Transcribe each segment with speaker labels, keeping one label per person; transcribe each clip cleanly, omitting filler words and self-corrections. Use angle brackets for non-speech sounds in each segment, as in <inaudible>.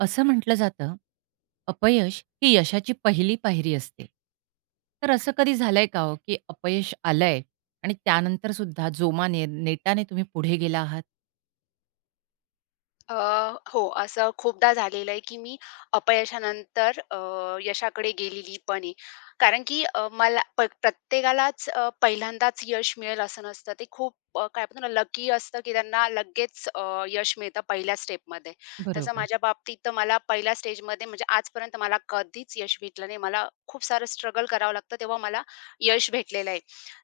Speaker 1: असं म्हटलं जातं, अपयश ही यशाची पहिली पायरी असते. तर असं कधी झालंय का हो, की अपयश आलंय आणि त्यानंतर सुद्धा जोमाने, नेटाने तुम्ही पुढे गेला आहात?
Speaker 2: अ, हो, असं खूपदा झालेलं आहे, की मी अपयशानंतर यशाकडे गेलेली पण आहे. कारण की मला प्रत्येकालाच पहिल्यांदाच यश मिळेल असं नसतं. ते खूप काय म्हणतो ना, लकी असतं, की त्यांना लगेच यश मिळतं पहिल्या स्टेपमध्ये. तसं
Speaker 1: बरोबर.
Speaker 2: माझ्या बाबतीत तर मला पहिल्या स्टेजमध्ये म्हणजे आजपर्यंत मला कधीच यश भेटलं नाही. मला खूप सारं स्ट्रगल करावं लागतं, तेव्हा मला यश भेटलेलं आहे.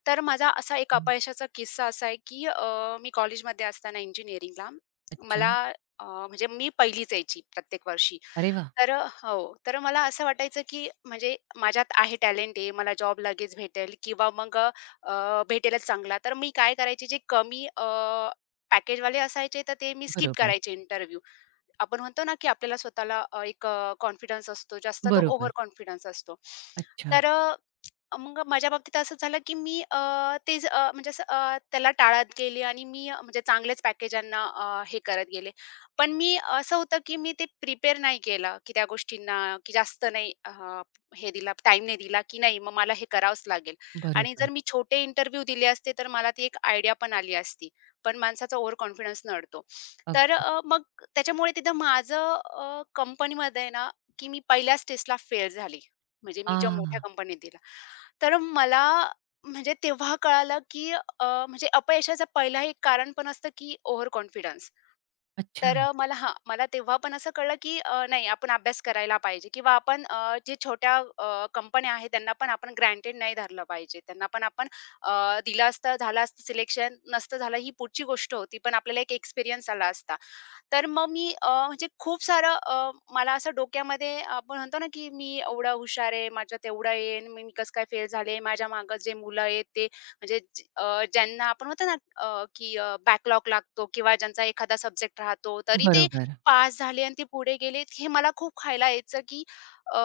Speaker 2: तर माझा असा एक
Speaker 1: हं.
Speaker 2: अपयशाचा किस्सा असा आहे, की मी कॉलेजमध्ये असताना इंजिनिअरिंगला
Speaker 1: अच्छा.
Speaker 2: मला म्हणजे मी पहिलीच यायची प्रत्येक वर्षी.
Speaker 1: अरे वाह!
Speaker 2: तर हो. तर मला असं वाटायचं, की म्हणजे माझ्यात आहे टॅलेंट आहे. मला जॉब लगेच भेटेल किंवा मग अ, अ, भेटेलच चांगला. तर मी काय करायचे जे कमी पॅकेजवाले असायचे तर ते मी स्किप
Speaker 1: बरोबर,
Speaker 2: करायचे इंटरव्ह्यू. आपण म्हणतो ना, की आपल्याला स्वतःला एक कॉन्फिडन्स असतो जास्त तो ओव्हर
Speaker 1: बरोबर.
Speaker 2: कॉन्फिडन्स असतो.
Speaker 1: अच्छा.
Speaker 2: तर मग माझ्या बाबतीत असं झालं, की मी ते म्हणजे असं त्याला टाळत गेले आणि मी म्हणजे चांगल्याच पॅकेजांना हे करत गेले. पण मी असं होतं, की मी ते प्रिपेअर नाही केलं, की त्या गोष्टींना की जास्त नाही हे दिला टाईम नाही दिला, की नाही मग मला हे करावंच लागेल. आणि जर
Speaker 1: बरोबर.
Speaker 2: मी छोटे इंटरव्ह्यू दिले असते, तर मला ती एक आयडिया पण आली असती. पण माणसाचा ओव्हर कॉन्फिडन्स नडतो. तर
Speaker 1: अगदी.
Speaker 2: मग त्याच्यामुळे तिथं माझं कंपनीमध्ये ना, की मी पहिल्या स्टेजला फेल झाली. म्हणजे मी जेव्हा मोठ्या
Speaker 1: आ!
Speaker 2: कंपनीत दिला. तर मला म्हणजे तेव्हा कळालं, की म्हणजे अपयशाचं पहिलं एक कारण पण असतं, की ओव्हर कॉन्फिडन्स.
Speaker 1: अच्छा.
Speaker 2: तर मला हां, मला तेव्हा पण असं कळलं, की नाही आपण अभ्यास करायला पाहिजे किंवा आपण जे छोट्या कंपन्या आहेत त्यांना पण आपण ग्रँटेड नाही धरलं पाहिजे. त्यांना पण आपण अ, दिलं असतं, झालं असतं सिलेक्शन, नसतं झालं ही पुढची गोष्ट होती. पण आपल्याला एक एक्सपिरियन्स आला असता. तर मग मी म्हणजे खूप सारं मला असं डोक्यामध्ये आपण म्हणतो ना, की मी एवढा हुशार आहे, माझ्यात एवढा आहे मी कसं काय फेल झाले. माझ्या मागे जे मुलं आहेत ते म्हणजे ज्यांना आपण म्हणतो ना, की बॅकलॉग लागतो किंवा ज्यांचा एखादा सब्जेक्ट राहतो, तरी ते
Speaker 1: बरोबर.
Speaker 2: पास झाले आणि ते पुढे गेलेत. हे मला खूप खायला यायचं, की अ,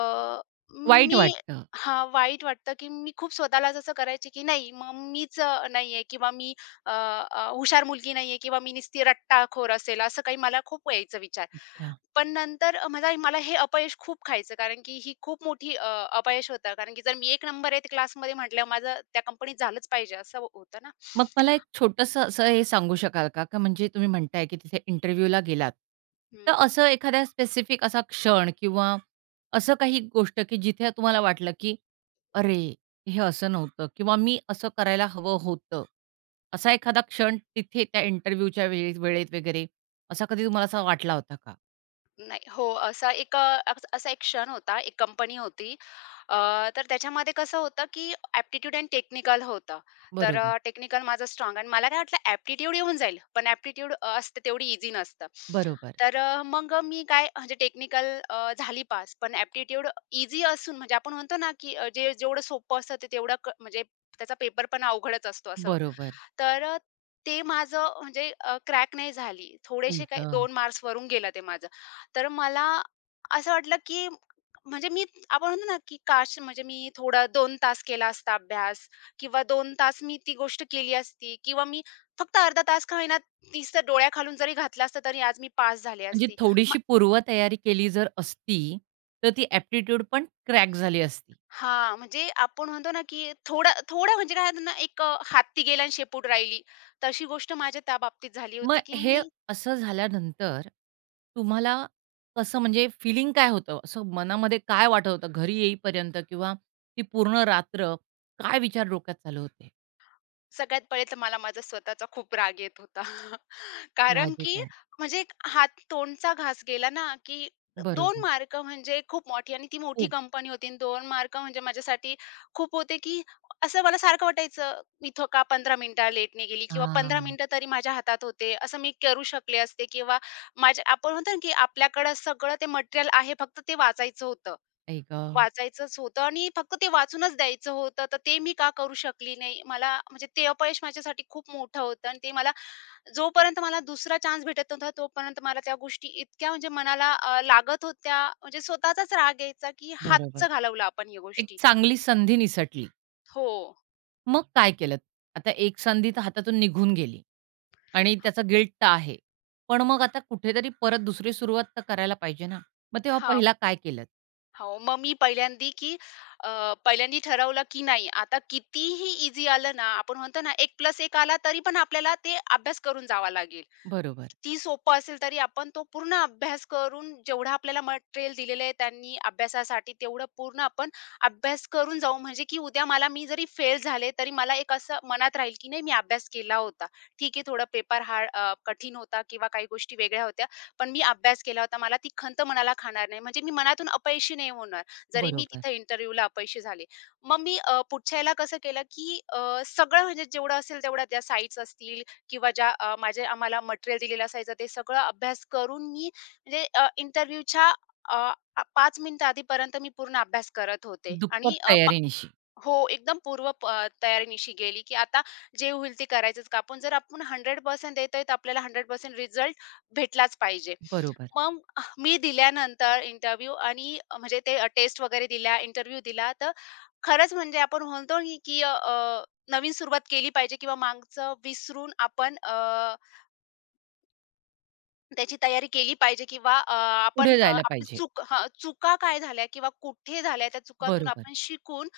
Speaker 1: वाईट
Speaker 2: मी
Speaker 1: वाटतं.
Speaker 2: हां, वाईट वाटतं, की मी खूप स्वतःलाच असं करायचे, की नाही मग मीच नाहीये किंवा मी अ, अ, हुशार मुलगी नाहीये किंवा मी नुसती रट्टाखोर असेल, असं काही मला खूप यायचं विचार.
Speaker 1: अच्छा.
Speaker 2: पण नंतर मला मला हे अपयश खूप खायचं कारण की ही खूप मोठी अपयश होतं. कारण की जर मी एक नंबर आहे क्लासमध्ये म्हटल्यावर माझं त्या कंपनीत झालंच पाहिजे असं होतं ना.
Speaker 1: मग मला एक छोटंसं असं हे सांगू शकाल का? का म्हणजे तुम्ही म्हणताय, की तिथे इंटरव्ह्यूला गेलात. तर
Speaker 2: हं.
Speaker 1: असं एखाद्या स्पेसिफिक असा क्षण किंवा असं काही गोष्ट, की जिथे तुम्हाला वाटलं, की "अरे, हे असं नव्हतं" किंवा "मी असं करायला हवं होतं." असा एखादा क्षण तिथे त्या इंटरव्ह्यूच्या वेळेत वेळेत वगैरे असा कधी तुम्हाला असा वाटला होता का?
Speaker 2: नाही. हो, असा एक असा एक क्षण होता. एक कंपनी होती. अ, तर त्याच्यामध्ये कसं होतं, की एप्टिट्यूड एंड टेक्निकल होतं. तर
Speaker 1: बरोबर,
Speaker 2: टेक्निकल माझं स्ट्राँग आणि मला काय वाटलं एप्टिट्यूड येऊन जाईल. पण एप्टिट्यूड असते तेवढी ईझी नसतं.
Speaker 1: बरोबर,
Speaker 2: तर मग मी काय म्हणजे टेक्निकल झाली पास. पण एप्टिट्यूड ईझी असून म्हणजे आपण म्हणतो ना, की जे जेवढं सोपं असतं ते तेवढं म्हणजे त्याचा पेपर पण अवघडच असतो असं.
Speaker 1: बरोबर.
Speaker 2: तर ते माझं म्हणजे क्रॅक नाही झाली.
Speaker 1: आई
Speaker 2: थोडेसे काही
Speaker 1: गं!
Speaker 2: 2 मार्क्स वरून गेलं ते माझं. तर मला असं वाटलं, की म्हणजे मी आपण म्हणतो ना, की काश म्हणजे मी थोडा 2 तास केला असता अभ्यास किंवा 2 तास मी ती गोष्ट केली असती किंवा मी फक्त अर्धा तास का होईना 30 तर डोळ्याखालून जरी घातला असता, तरी आज मी पास झाले
Speaker 1: म्हणजे
Speaker 2: असते. म
Speaker 1: थोडीशी पूर्वतयारी केली जर असती, तर ती ॲप्टिट्यूड पण क्रॅक झाली असती.
Speaker 2: हां, म्हणजे आपण म्हणतो ना, की थोडं थोडं म्हणजे काय ना, एक हत्ती गेला आणि शेपूट राहिली. तशी गोष्ट माझ्या त्या बाबतीत झाली
Speaker 1: मग
Speaker 2: होती, की
Speaker 1: हे
Speaker 2: मी.
Speaker 1: असं झाल्यानंतर तुम्हाला कसं म्हणजे फिलिंग काय होतं? असं मनामध्ये काय वाटत होतं घरी येईपर्यंत किंवा ती पूर्ण रात्र काय विचार डोक्यात चालू होते?
Speaker 2: सगळ्यात पहिले तर मला माझा स्वतःचा खूप राग येत होता. <laughs> कारण की
Speaker 1: साहजिक आहे.
Speaker 2: म्हणजे एक हात-तोंडचा घास गेला ना, की दोन
Speaker 1: बरोबर.
Speaker 2: मार्क म्हणजे खूप मोठी आणि ती मोठी
Speaker 1: खूप.
Speaker 2: कंपनी होती आणि 2 मार्क म्हणजे माझ्यासाठी खूप होते, की असं मला सारखं वाटायचं, इथं का 15 मिनिटं लेटने गेली किंवा 15
Speaker 1: हां.
Speaker 2: मिनिटं तरी माझ्या हातात होते. असं मी करू शकले असते किंवा माझ्या आपण म्हणतो ना, की आपल्याकडं सगळं ते मटेरियल आहे, फक्त ते वाचायचं होतं.
Speaker 1: आई गं!
Speaker 2: वाचायचंच होतं आणि फक्त ते वाचूनच द्यायचं होतं. तर ते मी का करू शकली नाही. मला म्हणजे ते अपयश माझ्यासाठी खूप मोठं होतं आणि ते मला जोपर्यंत मला दुसरा चान्स भेटत नव्हता, तोपर्यंत मला त्या गोष्टी इतक्या म्हणजे मनाला लागत होत्या. म्हणजे स्वतःचाच राग यायचा, की
Speaker 1: बरोबर.
Speaker 2: हातचं घालवलं आपण या
Speaker 1: एक
Speaker 2: गोष्टी.
Speaker 1: चांगली संधी निसटली.
Speaker 2: हो.
Speaker 1: मग काय केलत? आता एक संधी तर हातातून निघून गेली आणि त्याचा गिल्ट तर आहे. पण मग आता कुठेतरी परत दुसरी सुरुवात तर करायला पाहिजे ना. मग तेव्हा
Speaker 2: हां.
Speaker 1: पहिला काय केलत?
Speaker 2: हो. मग मी पहिल्यांदी ठरवलं, की नाही आता कितीही ईझी आलं ना, आपण म्हणतो ना 1+1 आला तरी पण आपल्याला ते अभ्यास करून जावा लागेल.
Speaker 1: बरोबर,
Speaker 2: ती सोपं असेल तरी आपण तो पूर्ण अभ्यास करून जेवढा आपल्याला मटेरियल दिलेलं आहे त्यांनी अभ्यासासाठी तेवढं पूर्ण आपण अभ्यास करून जाऊ म्हणजे की उद्या मला मी जरी फेल झाले तरी मला एक असं मनात राहील की नाही मी अभ्यास केला होता. ठीक आहे थोडा पेपर हार्ड कठीण होता किंवा काही गोष्टी वेगळ्या होत्या. पण मी अभ्यास केला होता. मला ती खंत मनाला खाणार नाही. म्हणजे मी मनातून अपयशी नाही होणार. जरी मी
Speaker 1: बरोबर.
Speaker 2: तिथं इंटरव्ह्यूला अपयशी झाले. मग मी पुढच्या ह्याला कसं केलं की सगळं म्हणजे जेवढं असेल तेवढ्या त्या साइट्स असतील किंवा ज्या माझे आम्हाला मटेरियल दिलेलं असायचं ते सगळं अभ्यास करून मी म्हणजे इंटरव्ह्यूच्या अ, 5 मिनिटं आधीपर्यंत मी पूर्ण अभ्यास करत होते आणि
Speaker 1: दुप्पट तयारीनिशी.
Speaker 2: हो, एकदम पूर्व तयारीनिशी गेली, की आता जे होईल ते करायचंच का आपण जर आपण 100% देतोय तर आपल्याला 100% रिझल्ट भेटलाच पाहिजे.
Speaker 1: बरोबर.
Speaker 2: मग मी दिल्यानंतर इंटरव्ह्यू आणि म्हणजे ते टेस्ट वगैरे दिल्या, इंटरव्ह्यू दिला तर खरंच म्हणजे आपण म्हणतो, नि- की अ, अ, नवीन सुरुवात केली पाहिजे किंवा मागचं विसरून आपण त्याची तयारी केली पाहिजे किंवा आपण
Speaker 1: पुढे जायला
Speaker 2: आपली
Speaker 1: पाहिजे.
Speaker 2: चुका काय झाल्या किंवा कुठे झाल्या त्या चुकांतून
Speaker 1: बरोबर.
Speaker 2: आपण शिकून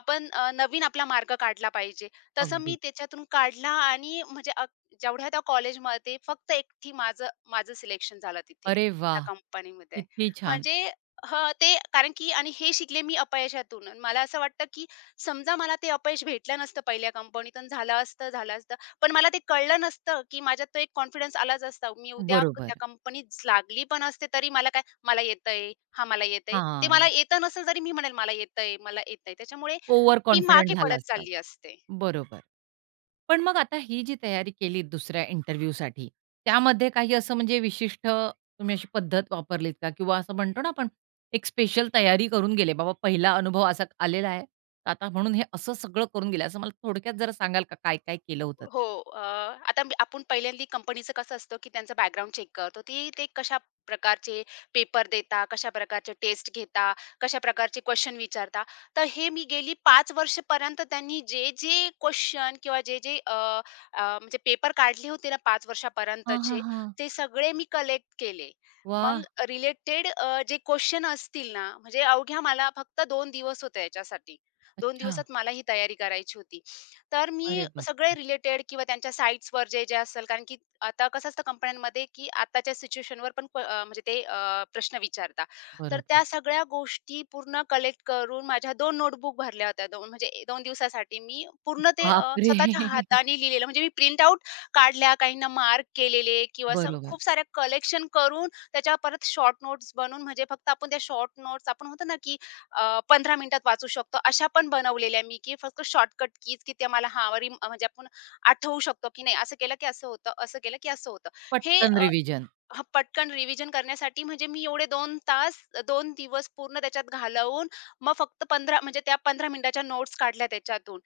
Speaker 2: आपण नवीन आपला मार्ग काढला पाहिजे. तसं मी
Speaker 1: अगदी.
Speaker 2: त्याच्यातून काढला आणि म्हणजे जेवढ्या त्या कॉलेजमध्ये फक्त एकटी माझं माझं सिलेक्शन झालं तिथे
Speaker 1: अरे
Speaker 2: त्या
Speaker 1: वाह!
Speaker 2: कंपनीमध्ये.
Speaker 1: किती छान.
Speaker 2: म्हणजे हं, ते कारण की आणि हे शिकले मी अपयशातून. अन मला असं वाटतं की समजा मला ते अपयश भेटलं नसतं पहिल्या कंपनीतून झालं असतं, झालं पण मला ते कळलं नसतं, की माझ्यात तो एक कॉन्फिडन्स आलाच असता. मी उद्या त्या
Speaker 1: बरोबर.
Speaker 2: कंपनीत लागली पण असते तरी मला काय, "मला येतंय, हां, मला येतंय." ते मला
Speaker 1: हां.
Speaker 2: येत नसेल तरी मी म्हणेल, "मला येतंय, मला येतंय." त्याच्यामुळे
Speaker 1: ओव्हर
Speaker 2: मी
Speaker 1: कॉन्फिडंट
Speaker 2: मागे
Speaker 1: झाला
Speaker 2: पडत
Speaker 1: असतात.
Speaker 2: चालली असते.
Speaker 1: बरोबर. पण मग आता ही जी तयारी केली दुसऱ्या इंटरव्ह्यूसाठी, त्यामध्ये काही असं म्हणजे विशिष्ट तुम्ही अशी पद्धत वापरलीत का? किंवा असं म्हणतो ना आपण एक स्पेशल तयारी करून गेले. बाबा पहिला अनुभव असा आलेला आहे. तर आता म्हणून हे असं सगळं करून गेले. असं मला थोडक्यात जरा सांगाल का काय-काय केलं होतं?
Speaker 2: हो. आता मी आपण पहिल्यांदा कंपनीचं कसं असतं, की त्यांचा बॅकग्राऊंड चेक करतो. ते कशा प्रकारचे पेपर देता, कशा प्रकारचे टेस्ट घेता, कशा प्रकारचे क्वेशन विचारता. तर हे मी गेली 5 वर्षपर्यंत त्यांनी जे-जे क्वेशन किंवा जे-जे अ, अ, म्हणजे पेपर काढले होते ना 5
Speaker 1: हां, हां,
Speaker 2: वर्षापर्यंतचे,
Speaker 1: हां.
Speaker 2: ते सगळे मी कलेक्ट केले. मग
Speaker 1: वाह!
Speaker 2: रिलेटेड जे क्वेशन असतील ना, म्हणजे अवघ्या मला फक्त 2 दिवस होते याच्यासाठी. 2
Speaker 1: अच्छा.
Speaker 2: दिवसात मला ही तयारी करायची होती. तर मी
Speaker 1: अरे बाप!
Speaker 2: सगळे रिलेटेड किंवा त्यांच्या साइट्सवर जे जे असेल कारण की आता कसं असतं कंपन्यांमध्ये की आताच्या सिच्युएशनवर पण म्हणजे ते प्रश्न विचारता. तर
Speaker 1: बरोबर.
Speaker 2: त्या सगळ्या गोष्टी पूर्ण कलेक्ट करून माझ्या दोन नोटबुक भरल्या होत्या. दोन म्हणजे 2 दिवसासाठी मी पूर्ण ते
Speaker 1: बापरे!
Speaker 2: स्वतःच्या
Speaker 1: <laughs>
Speaker 2: हाताने लिहिलेलं. म्हणजे मी प्रिंट आउट काढल्या, काहींना मार्क केलेले किंवा असं
Speaker 1: बरोबर.
Speaker 2: खूप साऱ्या कलेक्शन करून त्याच्या परत शॉर्ट नोट्स बनवून म्हणजे फक्त आपण त्या शॉर्ट नोट्स आपण होतो ना, की 15 मिनिटात वाचू शकतो. अशा पण बनवलेल्या मी, की फक्त शॉर्टकट कीज, की ते मला हां, म्हणजे आपण आठवू शकतो, की नाही असं केलं की असं होतं, असं केलं की असं होतं. हे
Speaker 1: पटकन रिव्हिजन.
Speaker 2: हां, पटकन रिव्हिजन करण्यासाठी म्हणजे मी एवढे 2 तास, 2 दिवस पूर्ण त्याच्यात घालवून मग फक्त 15 म्हणजे त्या 15 मिनिटाच्या नोट्स काढल्या त्याच्यातून.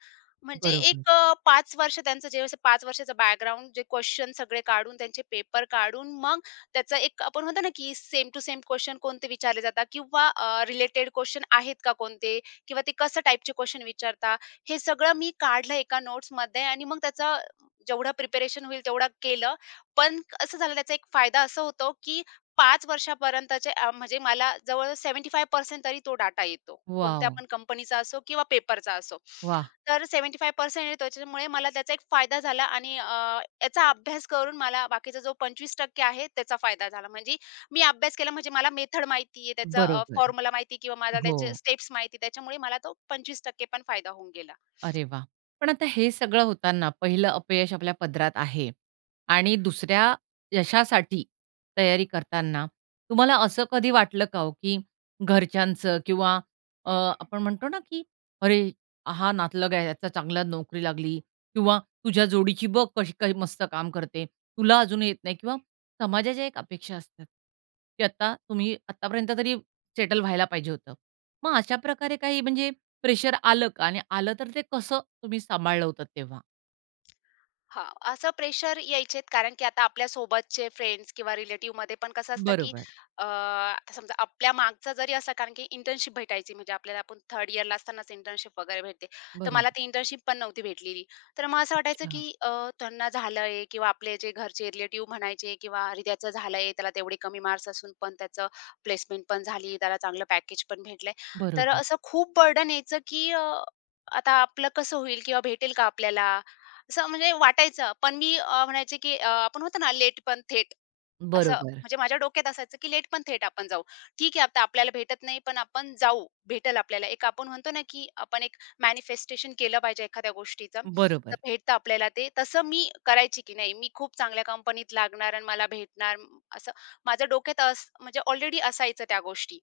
Speaker 2: म्हणजे एक
Speaker 1: बरोबर.
Speaker 2: 5 वर्ष त्यांचं जे असं 5 वर्षाचं बॅकग्राऊंड जे क्वेशन सगळे काढून, त्यांचे पेपर काढून मग त्याचा एक आपण म्हणतो ना, की सेम टू सेम क्वेशन कोणते विचारले जातात किंवा रिलेटेड क्वेशन आहेत का कोणते? किंवा ते कसं टाइपचे क्वेशन विचारता? हे सगळं मी काढलं एका नोट्समध्ये आणि मग त्याचं जेवढं प्रिपरेशन होईल तेवढं केलं पण असं झालं त्याचा एक फायदा असा होतो, की 5 वर्षापर्यंतचे म्हणजे मला जवळ 75% तरी तो डाटा येतो. कोणत्या
Speaker 1: वॉव!
Speaker 2: पण कंपनीचा असो किंवा पेपरचा असो.
Speaker 1: वाह!
Speaker 2: तर 75% येतो त्याच्यामुळे मला त्याचा एक फायदा झाला आणि याचा अभ्यास करून मला बाकीचा जो 25% आहे त्याचा फायदा झाला. म्हणजे मी अभ्यास केला म्हणजे मला मेथड माहिती आहे, त्याचा
Speaker 1: बरोबर.
Speaker 2: फॉर्म्युला माहिती किंवा मला त्याचे
Speaker 1: हो.
Speaker 2: स्टेप्स माहिती त्याच्यामुळे मला तो 25% पण फायदा होऊन गेला.
Speaker 1: अरे वाह! पण आता हे सगळं होताना पहिलं अपयश आपल्या पदरात आहे आणि दुसऱ्या यशासाठी तयारी करताना तुम्हाला असं कधी वाटलं का हो, की घरच्यांचं किंवा आपण म्हणतो ना, की "अरे, हा नातलग आहे, याचा चांगला नोकरी लागली" किंवा "तुझ्या जोडीची बघ कशी काही मस्त काम करते, तुला अजून येत नाही" किंवा समाजाच्या एक अपेक्षा असतात, की आता तुम्ही आत्तापर्यंत तरी सेटल व्हायला पाहिजे होतं. मग अशा प्रकारे काही म्हणजे प्रेशर आलं का? आणि आलं तर ते कसं तुम्ही सांभाळलं होतं तेव्हा?
Speaker 2: हां, असं प्रेशर यायचेत कारण की आता आपल्या सोबतचे फ्रेंड्स किंवा रिलेटिव्हमध्ये पण कसं असतं, की
Speaker 1: बरोबर,
Speaker 2: आता समजा आपल्या मागचा जरी असा कारण की इंटर्नशिप भेटायची म्हणजे आपल्याला आपण थर्ड इयरला असतानाच इंटर्नशिप वगैरे भेटते. तर मला
Speaker 1: बरोबर.
Speaker 2: ती इंटर्नशिप पण नव्हती भेटलेली. तर मग असं वाटायचं, की
Speaker 1: अच्छा.
Speaker 2: त्यांना झालंय किंवा आपले जे घरचे रिलेटिव्ह म्हणायचे किंवा अरे त्याचं झालंय, त्याला तेवढे कमी मार्क्स असून पण त्याचं प्लेसमेंट पण झाली, त्याला चांगलं पॅकेज पण भेटलंय. तर
Speaker 1: बरोबर.
Speaker 2: असं खूप बर्डन यायचं, की आता आपलं कसं होईल किंवा भेटेल का आपल्याला? असं म्हणजे वाटायचं. पण मी म्हणायचे की आपण होतो ना लेट पण थेट. असं
Speaker 1: बरोबर,
Speaker 2: म्हणजे माझ्या डोक्यात असायचं, की लेट पण थेट आपण जाऊ. ठीक आहे, आता आपल्याला भेटत नाही, पण आपण जाऊ, भेटेल आपल्याला. एक आपण म्हणतो ना, की आपण एक मॅनिफेस्टेशन केलं पाहिजे एखाद्या गोष्टीचं, तर
Speaker 1: बरोबर.
Speaker 2: भेटतं आपल्याला ते. तसं मी करायची, की नाही मी खूप चांगल्या कंपनीत लागणार आणि मला भेटणार असं माझ्या डोक्यात म्हणजे ऑलरेडी असायचं त्या गोष्टी.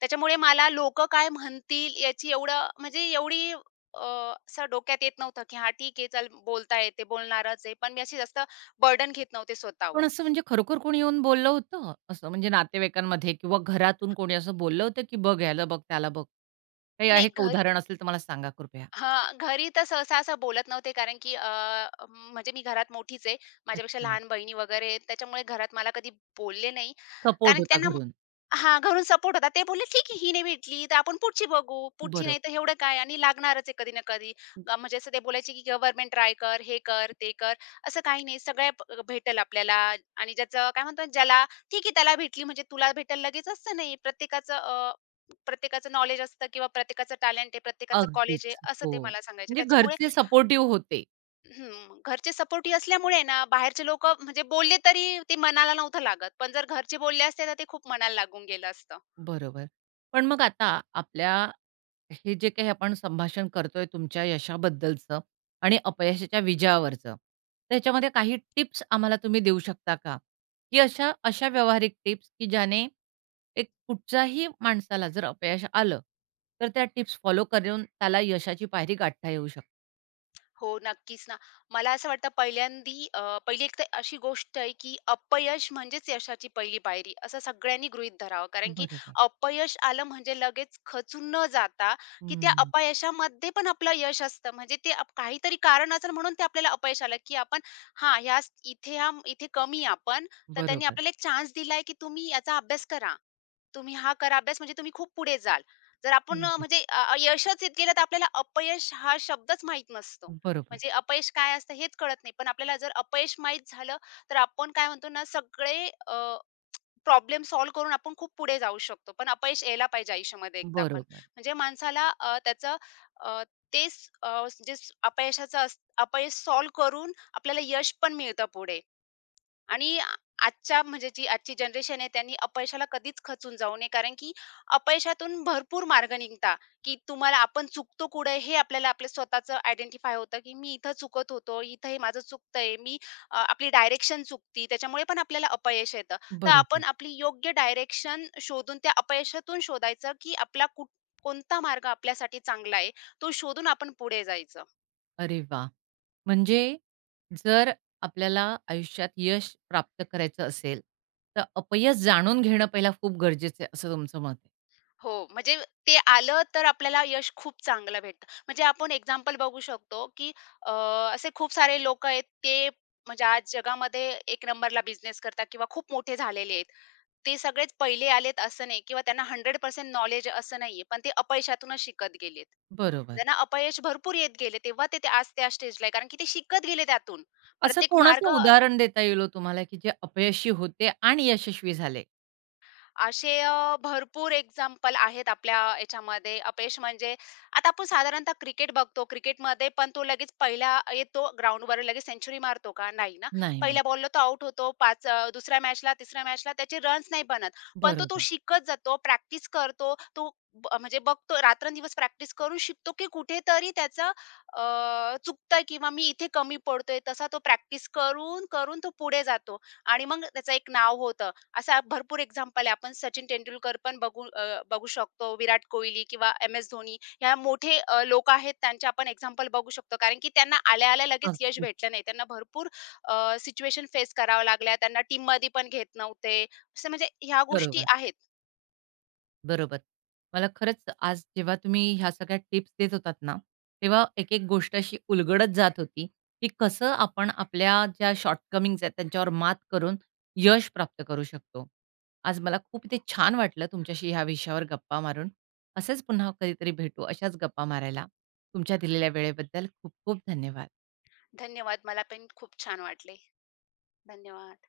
Speaker 2: त्याच्यामुळे मला लोकं काय म्हणतील याची एवढं म्हणजे एवढी असं डोक्यात येत नव्हतं, की हां ठीक आहे, चल बोलता येते, बोलणारच आहे. पण मी अशी जास्त बर्डन घेत नव्हते स्वतःवर.
Speaker 1: पण असं म्हणजे खरोखर कोणी येऊन बोललं होतं? असं म्हणजे नातेवाईकांमध्ये किंवा घरातून कोणी असं बोललं होतं, की "बघ ह्याला बघ, त्याला बघ." काही आहे
Speaker 2: नाही
Speaker 1: का
Speaker 2: घरी
Speaker 1: उदाहरण असेल तर मला सांगा कृपया?
Speaker 2: हां, घरी तर सहसा असं बोलत नव्हते कारण की म्हणजे मी घरात मोठीच आहे. माझ्यापेक्षा
Speaker 1: अच्छा.
Speaker 2: लहान बहिणी वगैरे आहेत. त्याच्यामुळे घरात मला कधी बोलले नाही.
Speaker 1: सपोर्ट
Speaker 2: कारण
Speaker 1: होता
Speaker 2: त्यांना
Speaker 1: घरून.
Speaker 2: हां, घरून सपोर्ट होता. ते बोलले, "ठीक आहे, ही नाही भेटली, तर आपण पुढची बघू. पुढची
Speaker 1: बरोबर.
Speaker 2: नाही तर एवढं काय आणि लागणारच आहे कधी ना कधी." म्हणजे असं ते बोलायचे, की "गव्हर्नमेंट ट्राय कर, हे कर, ते कर." असं काही नाही, सगळ्या प भेटेल आपल्याला आणि ज्याचं काय म्हणतो ना, ज्याला ठीक आहे, त्याला भेटली म्हणजे तुला भेटेल लगेच असं नाही. प्रत्येकाचं प्रत्येकाचं नॉलेज असतं किंवा प्रत्येकाचं टॅलेंट आहे, प्रत्येकाचं कॉलेज आहे,
Speaker 1: अगदीच.
Speaker 2: असं
Speaker 1: हो.
Speaker 2: ते मला सांगायचे.
Speaker 1: म्हणजे
Speaker 2: त्याच्यामुळे
Speaker 1: घरचे सपोर्टिव्ह होते.
Speaker 2: हं, घरचे सपोर्टिव्ह असल्यामुळे ना, बाहेरचे लोकं म्हणजे बोलले तरी ते मनाला नव्हतं लागत. पण जर घरचे बोलले असते, तर ते खूप मनाला लागून गेलं असतं.
Speaker 1: बरोबर. पण मग आता आपल्या हे जे काही आपण संभाषण करतोय तुमच्या यशाबद्दलचं आणि अपयशाच्या विजयावरचं, त्याच्यामध्ये काही टिप्स आम्हाला तुम्ही देऊ शकता का? की अशा अशा व्यावहारिक टिप्स की ज्याने एक कुठच्याही माणसाला जर अपयश आलं, तर त्या टिप्स फॉलो करून त्याला यशाची पायरी गाठता येऊ शकते?
Speaker 2: हो, नक्कीच ना. मला असं वाटतं पहिल्यांदी पहिली एक तर अशी गोष्ट आहे, की अपयश म्हणजेच यशाची पहिली पायरी असं सगळ्यांनी गृहीत धरावं. कारण की
Speaker 1: बरोबर.
Speaker 2: अपयश आलं म्हणजे लगेच खचून न जाता, की त्या
Speaker 1: हं.
Speaker 2: अपयशामध्ये पण आपलं यश असतं. म्हणजे ते काहीतरी कारण असेल म्हणून ते आपल्याला अपयश आलं, की आपण हां, ह्या इथे हां, इथे कमी आहे आपण. तर त्यांनी
Speaker 1: बरोबर.
Speaker 2: आपल्याला एक चान्स दिलाय, की तुम्ही याचा अभ्यास करा. तुम्ही हा करा अभ्यास म्हणजे तुम्ही खूप पुढे जाल. जर आपण
Speaker 1: अगदीच.
Speaker 2: म्हणजे अ, अ, यशच येत गेलं तर आपल्याला अपयश हा शब्दच माहीत नसतो.
Speaker 1: बरोबर.
Speaker 2: म्हणजे अपयश काय असतं हेच कळत नाही. पण आपल्याला जर अपयश माहीत झालं, तर आपण काय म्हणतो ना सगळे प्रॉब्लेम सॉल्व्ह करून आपण खूप पुढे जाऊ शकतो. पण अपयश यायला पाहिजे आयुष्यामध्ये एकदा पण.
Speaker 1: बरोबर.
Speaker 2: म्हणजे माणसाला त्याचं अ, तेच अपयशाचं अपयश सॉल्व्ह करून आपल्याला यश पण मिळतं पुढे. आणि आ आजच्या म्हणजे जी आजची जनरेशन आहे त्यांनी अपयशाला कधीच खचून जाऊ नये. कारण की अपयशातून भरपूर मार्ग निघतात, की तुम्हाला आपण चुकतो कुठे हे आपल्याला आपलं स्वतःचं आयडेंटिफाय होतं, की मी इथं चुकत होतो, इथं हे माझं चुकतंय. आपली डायरेक्शन चुकती त्याच्यामुळे पण आपल्याला अपयश येतं. तर आपण
Speaker 1: बरोबर.
Speaker 2: आपली योग्य डायरेक्शन शोधून त्या अपयशातून शोधायचं, की आपला कुठ कोणता मार्ग आपल्यासाठी चांगला आहे, तो शोधून आपण पुढे जायचं.
Speaker 1: अरे वाह! म्हणजे जर आपल्याला आयुष्यात यश प्राप्त करायचं असेल, तर अपयश जाणून घेणं पहिला खूप गरजेचं आहे, असं तुमचं मत आहे.
Speaker 2: हो, म्हणजे ते आलं तर आपल्याला यश खूप चांगलं भेटतं. म्हणजे आपण एक्झाम्पल बघू शकतो, की अ, असे खूप सारे लोकं आहेत ते म्हणजे आज जगामध्ये एक नंबरला बिझनेस करतात किंवा खूप मोठे झालेले आहेत. ते सगळेच पहिले आलेत असं नाही किंवा त्यांना 100% नॉलेज असं नाहीये. पण ते अपयशातूनच शिकत गेलेत.
Speaker 1: बरोबर.
Speaker 2: त्यांना अपयश भरपूर येत गेले. तेव्हा ते ते आज त्या स्टेजला आहे. कारण की ते शिकत गेले त्यातून.
Speaker 1: असं
Speaker 2: प्रत्येक मार्ग
Speaker 1: कोणाचं उदाहरण देता येईल हो तुम्हाला, की जे अपयशी होते आणि यशस्वी झाले?
Speaker 2: असे भरपूर एक्झाम्पल आहेत आपल्या याच्यामध्ये. अपयश म्हणजे आता आपण साधारणतः क्रिकेट बघतो. क्रिकेटमध्ये पण तो लगेच पहिला येतो ग्राउंडवर लगेच सेंचुरी मारतो का? नाही ना.
Speaker 1: नाही म्हणत.
Speaker 2: पहिल्या बॉलला तो आउट होतो. दुसऱ्या मॅचला, तिसऱ्या मॅचला त्याचे रन्स नाही बनत. पण तो तो
Speaker 1: बरोबर.
Speaker 2: शिकत जातो, प्रॅक्टिस करतो. तो ब म्हणजे बघतो रात्रंदिवस प्रॅक्टिस करून शिकतो, की कुठेतरी त्याचं चुकतंय किंवा मी इथे कमी पडतोय. तसा तो प्रॅक्टिस करून, करून तो पुढे जातो आणि मग त्याचं एक नाव होतं. असा भरपूर एक्झाम्पल आहे. आपण सचिन तेंडुलकर पण बघू शकतो. विराट कोहली किंवा एम-एस धोनी ह्या मोठे लोकं आहेत त्यांचे आपण एक्झाम्पल बघू शकतो. कारण की त्यांना आल्या-आल्या लगेच यश
Speaker 1: अगदीच
Speaker 2: भेटलं नाही. त्यांना भरपूर सिच्युएशन फेस कराव्या लागल्या. त्यांना टीममध्ये पण घेत नव्हते. असं म्हणजे ह्या गोष्टी
Speaker 1: बरोबर.
Speaker 2: आहेत.
Speaker 1: बरोबर. मला खरंच आज जेव्हा तुम्ही ह्या सगळ्या टिप्स देत होतात ना, तेव्हा एक-एक गोष्ट अशी उलगडत जात होती, की कसं आपण आपल्या ज्या शॉर्टकमिंग्ज आहेत त्यांच्यावर मात करून यश प्राप्त करू शकतो. आज मला खूप ते छान वाटलं तुमच्याशी ह्या विषयावर गप्पा मारून. असेच पुन्हा कधीतरी भेटू, अशाच गप्पा मारायला. तुमच्या दिलेल्या वेळेबद्दल खूप खूप धन्यवाद.
Speaker 2: धन्यवाद. मला पण खूप छान वाटले. धन्यवाद.